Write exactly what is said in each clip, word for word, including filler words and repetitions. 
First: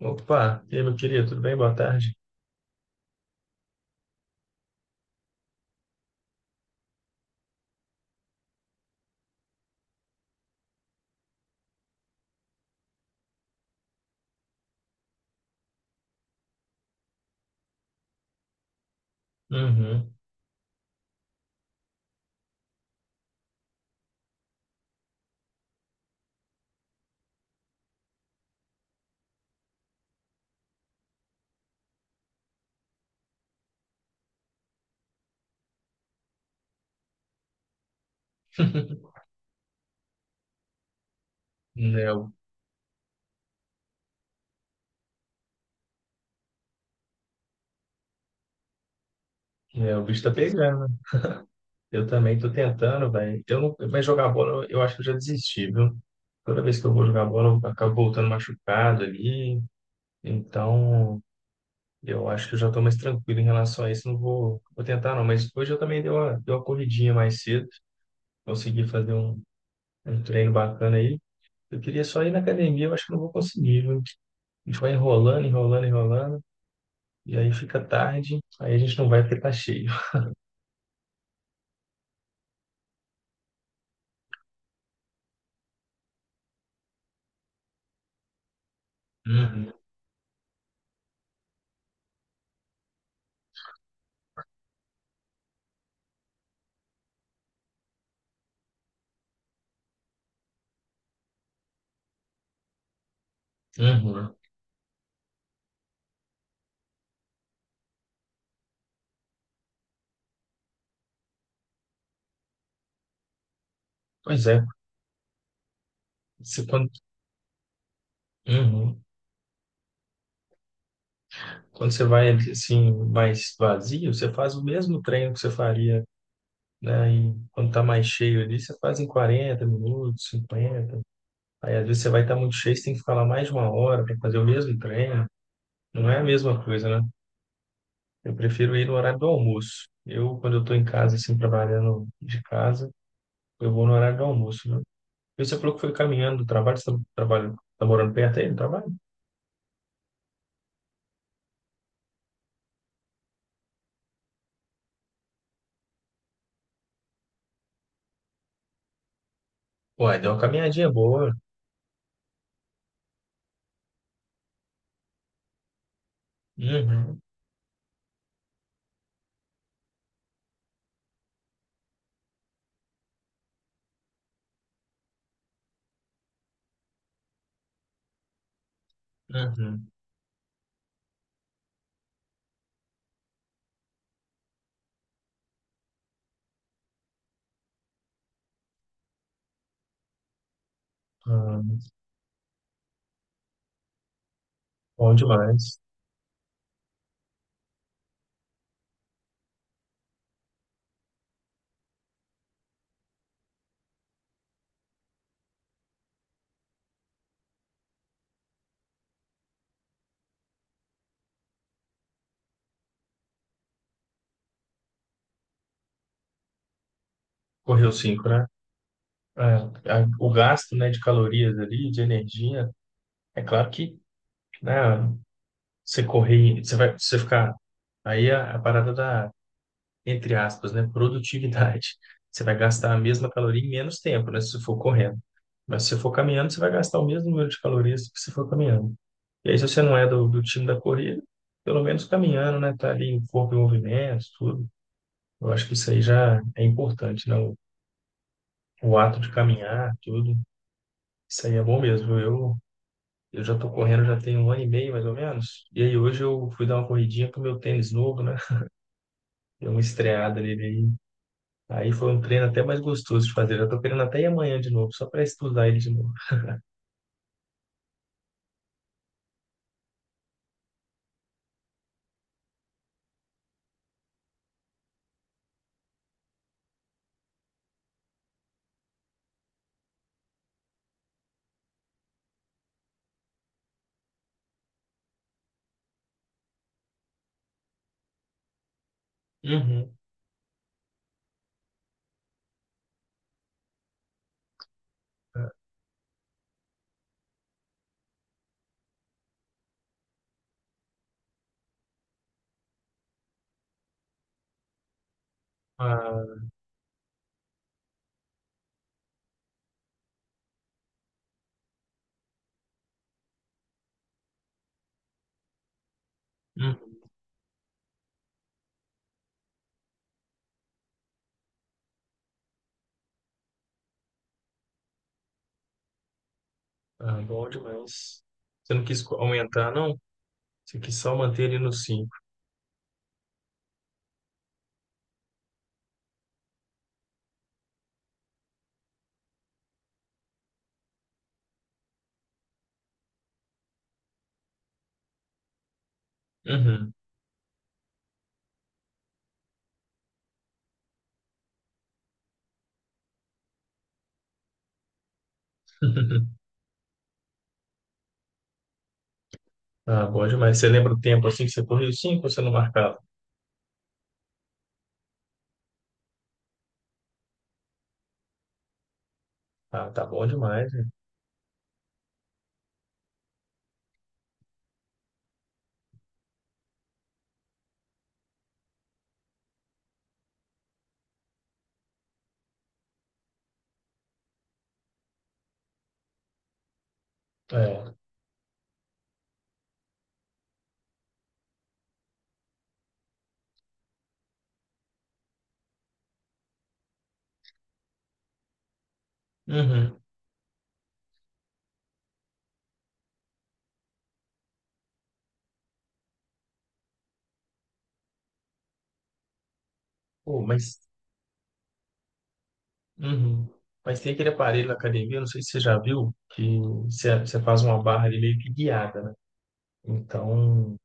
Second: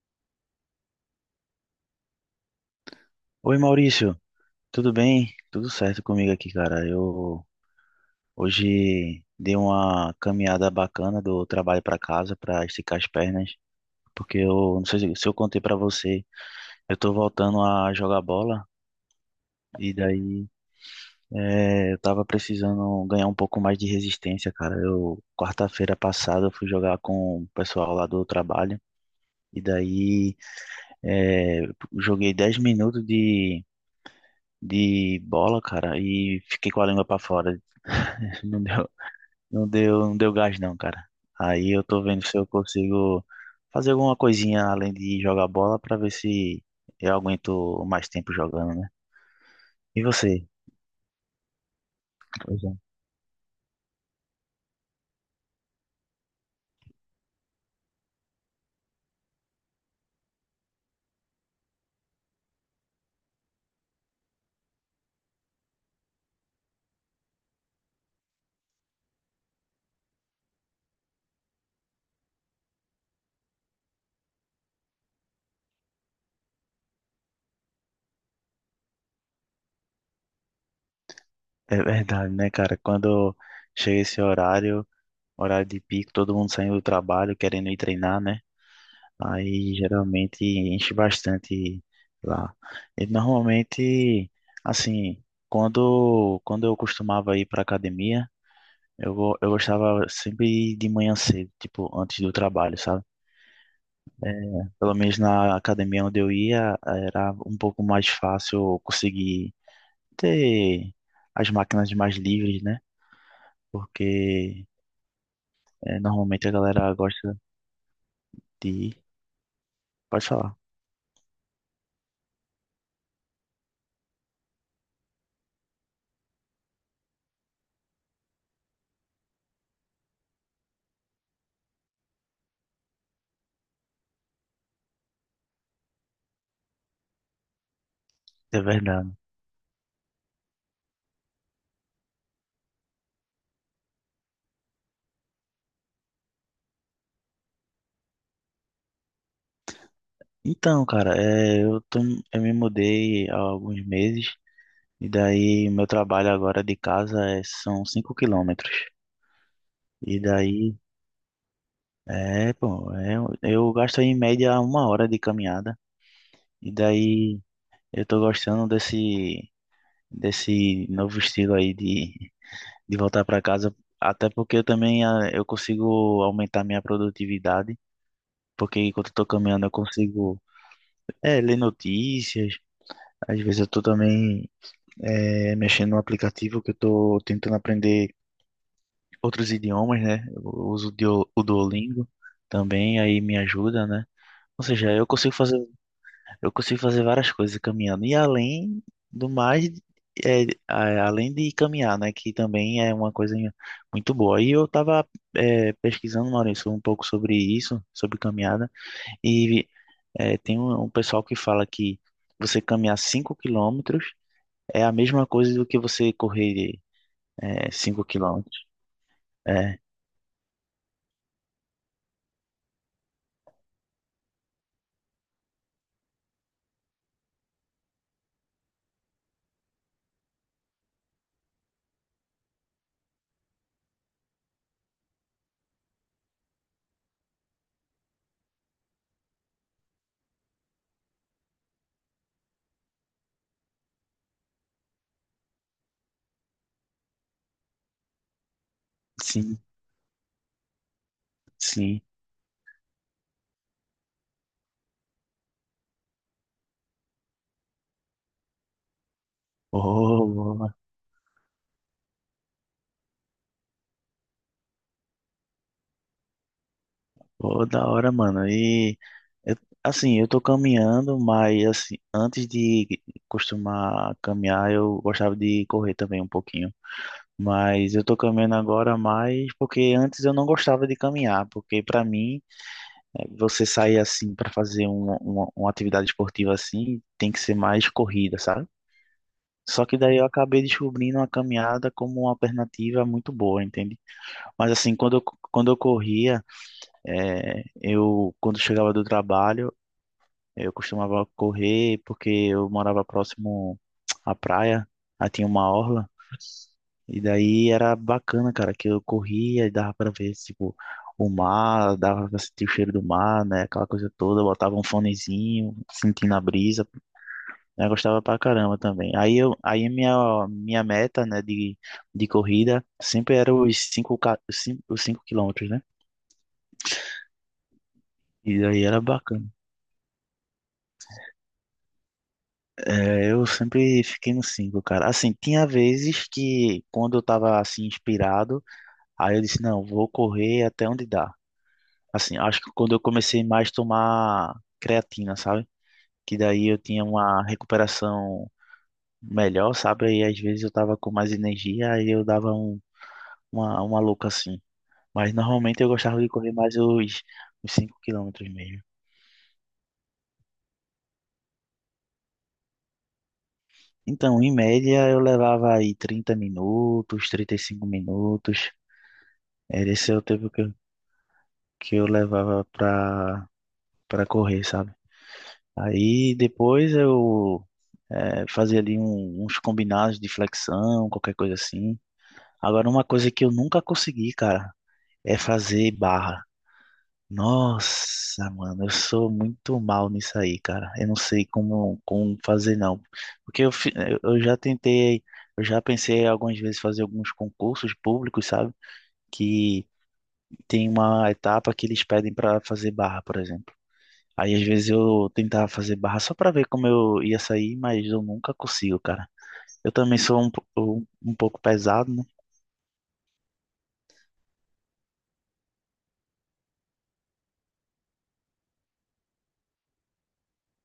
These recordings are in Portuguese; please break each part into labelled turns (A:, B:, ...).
A: Opa, e aí, meu querido, tudo bem? Boa tarde.
B: Oi Maurício, tudo bem? Tudo certo comigo aqui, cara. Eu hoje dei uma caminhada bacana do trabalho para casa para esticar as pernas, porque eu não sei se se eu contei para você, eu tô voltando a jogar bola e
A: Uhum.
B: daí é, eu tava precisando ganhar um pouco mais de resistência, cara. Eu quarta-feira passada eu fui jogar com o pessoal lá do trabalho e daí é, joguei dez minutos de de bola, cara, e fiquei com a língua pra fora. Não deu, não deu, não deu gás não, cara. Aí eu tô
A: É,
B: vendo
A: o,
B: se eu consigo fazer alguma coisinha além de jogar bola pra ver se eu aguento mais tempo jogando, né?
A: é,
B: E
A: o bicho tá
B: você?
A: pegando. Eu também tô
B: Pois é.
A: tentando, velho. Eu não, mas jogar bola, eu acho que eu já desisti, viu? Toda vez que eu vou jogar bola, eu acabo voltando machucado ali. Então, eu acho que eu já tô mais tranquilo em relação a isso. Não vou, vou tentar, não. Mas hoje eu também dei uma, dei uma corridinha mais cedo. Consegui fazer um, um treino bacana aí. Eu queria só ir na academia, eu acho que não vou conseguir, viu? A gente vai enrolando, enrolando, enrolando. E aí fica tarde, aí a gente não vai porque tá cheio.
B: É verdade, né, cara? Quando chega esse horário, horário de pico, todo mundo saindo do trabalho, querendo ir treinar, né?
A: Uhum,
B: Aí geralmente enche bastante lá. E normalmente, assim, quando, quando eu costumava ir para academia, eu, go- eu gostava sempre de ir de manhã cedo, tipo, antes do trabalho, sabe? É,
A: uhum.
B: Pelo menos na academia onde eu ia, era um pouco mais fácil conseguir ter as máquinas mais livres, né?
A: Pois é,
B: Porque é, normalmente a
A: você, quando,
B: galera gosta de
A: uhum.
B: ir. Pode falar,
A: Quando você vai assim mais vazio, você faz o mesmo treino que você faria, né? E quando tá mais cheio ali, você faz em quarenta minutos, cinquenta. Aí às vezes você vai estar muito cheio, você tem que ficar lá mais de uma hora para fazer o mesmo treino. Não é a mesma coisa, né? Eu
B: é
A: prefiro ir no
B: verdade.
A: horário do almoço. Eu, quando eu tô em casa, assim, trabalhando de casa, eu vou no horário do almoço, né? E você falou que foi caminhando do trabalho, você tá, trabalha, tá morando perto aí do trabalho?
B: Então, cara, é, eu tô, eu me mudei há alguns meses e daí meu trabalho agora de casa é- são cinco quilômetros.
A: Uai,
B: E
A: deu uma
B: daí,
A: caminhadinha boa.
B: é, pô, é, eu gasto em média uma hora de caminhada. E
A: Uhum,
B: daí eu tô gostando desse, desse novo estilo aí de, de voltar para casa, até porque eu também ah, eu consigo aumentar minha produtividade, porque enquanto eu tô caminhando eu
A: uhum.
B: consigo, é, ler notícias, às vezes eu tô também é, mexendo no aplicativo que eu estou tentando aprender outros idiomas, né? Eu uso o Dio- o
A: Ah,
B: Duolingo também, aí me ajuda, né? Ou seja, eu
A: bom
B: consigo fazer,
A: demais.
B: eu consigo fazer várias coisas caminhando. E além do mais, é, a- além de caminhar, né? Que também é uma coisa muito boa. E eu estava pesquisando, Maurício, um pouco sobre isso, sobre caminhada. E é, tem um, um pessoal que fala que você caminhar cinco quilômetros é a mesma coisa do que você correr. É,
A: Correu
B: cinco
A: cinco, né?
B: quilômetros.
A: É,
B: É,
A: a- o gasto, né, de calorias ali, de energia, é claro que, né, você correr, você vai, você ficar, aí a, a parada da, entre aspas, né, produtividade. Você vai gastar a mesma caloria em menos tempo, né, se você for correndo. Mas se você for caminhando, você vai gastar o mesmo número de calorias que se for caminhando. E aí, se você não é do, do time da corrida, pelo menos caminhando, né, tá ali o corpo em movimento, tudo. Eu acho que isso aí já é importante, né, o, o ato de
B: sim,
A: caminhar, tudo. Isso aí é bom
B: sim.
A: mesmo. Eu, eu já tô correndo já tem um ano e meio, mais ou menos. E aí, hoje eu fui dar uma corridinha com o meu tênis novo, né, deu uma estreada nele
B: Oh,
A: aí. Aí foi um treino até mais gostoso de fazer. Eu tô querendo até ir amanhã de novo, só para estudar ele de novo.
B: ô, ô, da hora, mano. E, eu- assim, eu tô caminhando, mas, assim, antes de costumar caminhar, eu gostava de correr também um pouquinho. Mas eu tô caminhando agora mais porque antes eu não gostava de caminhar, porque pra mim, eh, você sair assim pra fazer uma, uma, uma atividade esportiva assim, tem que ser mais corrida, sabe? Só
A: Uhum.
B: que daí eu acabei descobrindo a caminhada como uma alternativa muito boa, entende? Mas assim, quando eu, quando eu corria, eh, eu quando chegava do trabalho, eu costumava correr porque eu morava próximo à praia, aí tinha uma orla,
A: Ah,
B: e daí era bacana, cara, que eu corria e dava pra ver, tipo, o mar, dava pra sentir o cheiro do mar, né, aquela coisa toda, eu botava um fonezinho, sentindo a
A: uhum.
B: brisa, né, eu gostava pra caramba também. Aí eu, aí a minha, minha meta, né, de, de corrida sempre era os 5 os cinco quilômetros, né?
A: Ah, bom demais.
B: E
A: Você não
B: aí era
A: quis
B: bacana.
A: aumentar, não? Você quis só manter ele no cinco.
B: É, eu sempre fiquei no cinco cara. Assim, tinha vezes que quando eu tava assim inspirado, aí eu disse, não, vou correr até onde dá. Assim, acho que quando eu comecei mais a tomar creatina, sabe? Que daí eu
A: Uhum.
B: tinha uma recuperação melhor, sabe? Aí às vezes eu tava com mais energia, aí eu dava um, uma, uma louca assim. Mas normalmente eu gostava de correr mais os, os cinco quilômetros mesmo.
A: Ah, bom demais. Você lembra o tempo assim que você correu cinco? Ou você não marcava?
B: Então, em média, eu levava aí trinta minutos, trinta e cinco minutos.
A: Ah,
B: Era
A: tá
B: esse é o
A: bom
B: tempo que
A: demais,
B: eu,
A: né?
B: que eu levava pra, pra correr, sabe? Aí depois eu eh, fazia ali um- uns combinados de flexão, qualquer coisa assim. Agora, uma coisa que eu nunca consegui, cara, é fazer barra.
A: É.
B: Nossa, mano, eu sou muito mal nisso aí, cara. Eu não sei como, como fazer, não. Porque eu, fi- eu eu já tentei, eu já pensei algumas vezes fazer alguns concursos públicos, sabe? Que
A: Uhum.
B: tem uma etapa que eles pedem para fazer barra, por exemplo. Aí às vezes eu tentava fazer barra só para ver como eu ia sair, mas eu nunca consigo, cara. Eu também
A: Pô,
B: sou um, po-
A: mas,
B: um, um pouco pesado, né?
A: uhum. Mas tem aquele aparelho na academia, não sei se você já viu, que você você faz uma barra ali meio que guiada, né? Então,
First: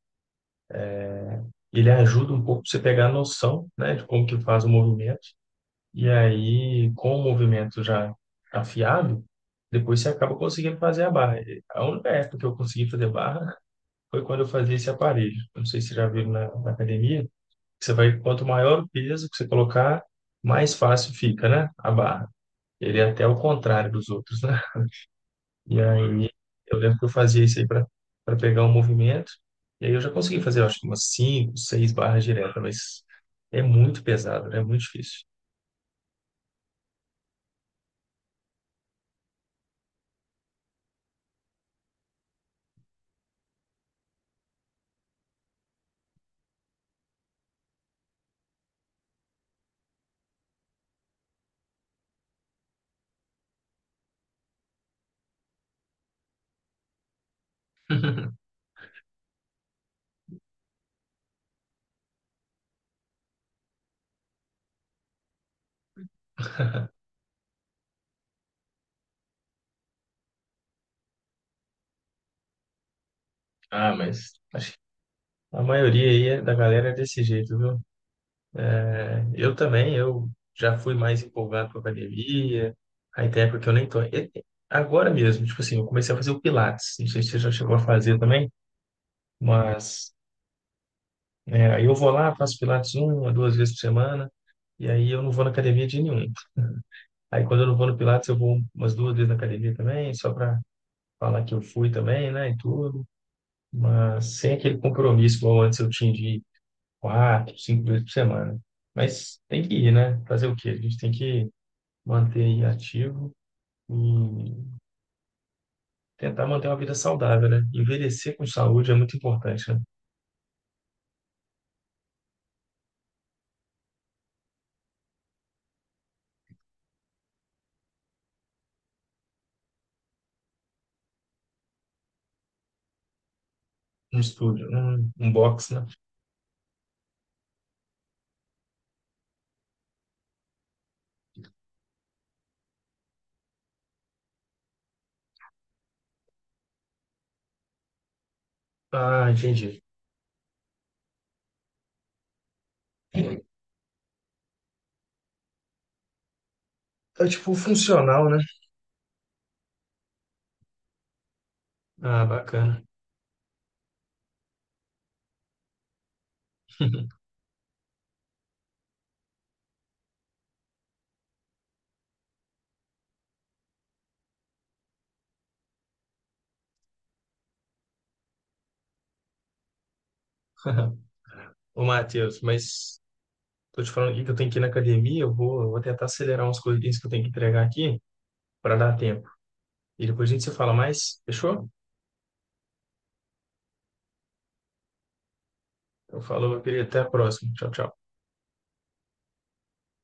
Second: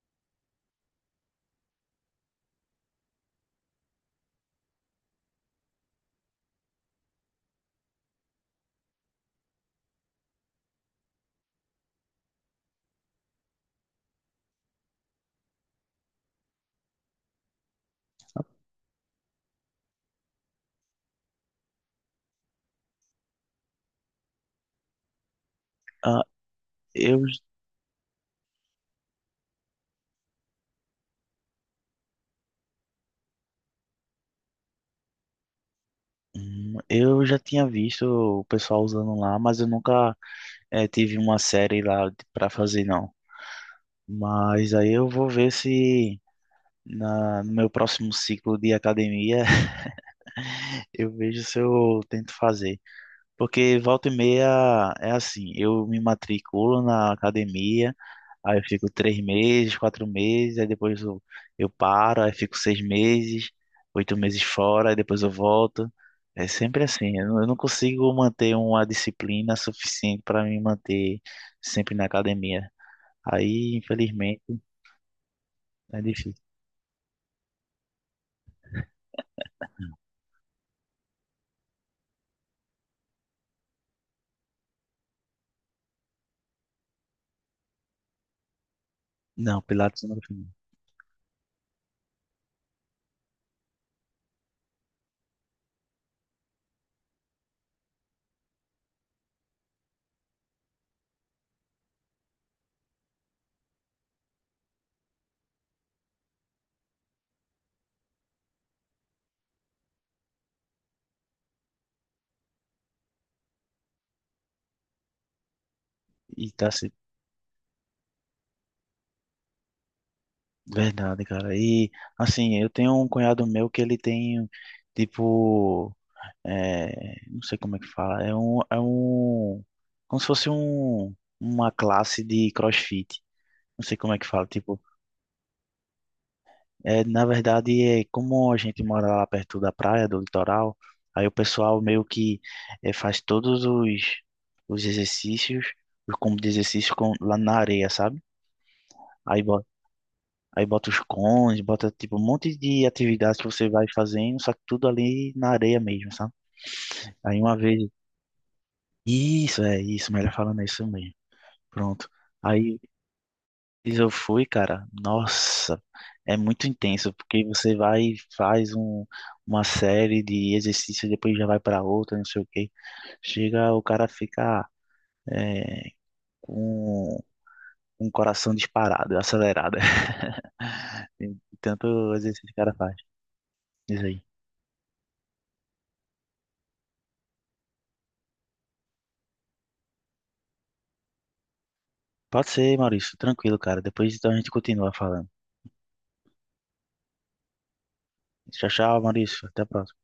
A: ele ajuda um pouco pra você pegar a noção, né, de como que faz o movimento. E aí, com o movimento já afiado, depois você acaba conseguindo fazer a barra. A única época que eu consegui fazer barra foi quando eu fazia esse aparelho. Não sei se vocês já viram na, na academia. Você vai, quanto maior o peso que você colocar, mais fácil fica, né, a barra. Ele é até o contrário dos outros, né? E
B: Ah,
A: aí eu lembro que eu
B: eu,
A: fazia isso aí para para pegar o movimento. E aí eu já consegui fazer, eu acho que umas cinco, seis barras diretas, mas é muito pesado, né? É muito difícil.
B: hum, eu já tinha visto o pessoal usando lá, mas eu nunca eh, tive uma série lá para fazer, não. Mas aí eu vou ver se na, no meu próximo ciclo de academia eu vejo se eu tento fazer. Porque volta e meia é assim, eu me matriculo na academia, aí eu fico três meses, quatro meses, aí depois eu, eu paro, aí fico seis meses, oito meses fora, aí depois eu volto. É sempre assim, eu não eu não consigo manter uma disciplina suficiente para me manter sempre na academia. Aí,
A: Ah, mas
B: infelizmente,
A: acho que a
B: é
A: maioria aí
B: difícil.
A: é- da galera é desse jeito, viu? É, eu também, eu já fui mais empolgado com a academia, aí tem época que eu nem tô. e- e- Agora mesmo, tipo assim, eu comecei a fazer o Pilates, não sei se você já chegou a fazer também,
B: Não, Pilates
A: mas
B: não.
A: é, aí eu vou lá, faço Pilates uma, duas vezes por semana. E aí eu não vou na academia de nenhum. Aí quando eu não vou no Pilates, eu vou umas duas vezes na academia também, só para falar que eu fui também, né, e tudo. Mas sem aquele compromisso igual antes eu tinha de ir quatro, cinco vezes por semana. Mas tem que ir, né? Fazer o quê? A gente tem que manter aí ativo e tentar
B: E
A: manter
B: tá
A: uma
B: se...
A: vida saudável, né? Envelhecer com saúde é muito importante, né?
B: Verdade, cara. E assim, eu tenho um cunhado meu que ele tem, tipo. é, não sei como é que fala, é um, é um, como se fosse um, uma classe de CrossFit, não sei como
A: Um
B: é que fala,
A: estúdio,
B: tipo,
A: um, um box, né?
B: é, na verdade, é como a gente mora lá perto da praia, do litoral, aí o pessoal meio que é, faz todos os, os exercícios, os combos de exercício com, lá na areia, sabe?
A: Ah,
B: Aí bota,
A: entendi.
B: aí bota os cones, bota, tipo, um monte de atividades que você vai fazendo, só que tudo ali na areia mesmo, sabe?
A: É
B: Aí
A: tipo
B: uma vez
A: funcional, né?
B: Isso, é isso, melhor falando é isso mesmo. Pronto.
A: Ah,
B: Aí
A: bacana.
B: eu fui, cara. Nossa, é muito intenso, porque você vai e faz um, uma série de exercícios, depois já vai para outra, não sei o quê. Chega, o cara fica é, com um coração disparado, acelerado. De
A: Ô,
B: tanto
A: Matheus,
B: exercício que o cara faz.
A: mas tô te
B: Isso
A: falando aqui
B: aí.
A: que eu tenho que ir na academia, eu vou, eu vou tentar acelerar umas coisinhas que eu tenho que entregar aqui para dar tempo. E depois a gente se fala mais, fechou?
B: Pode ser, Maurício, tranquilo, cara. Depois então a gente continua falando.
A: Eu falo, meu querido, até a próxima. Tchau, tchau.
B: Tchau, tchau, Maurício. Até a próxima.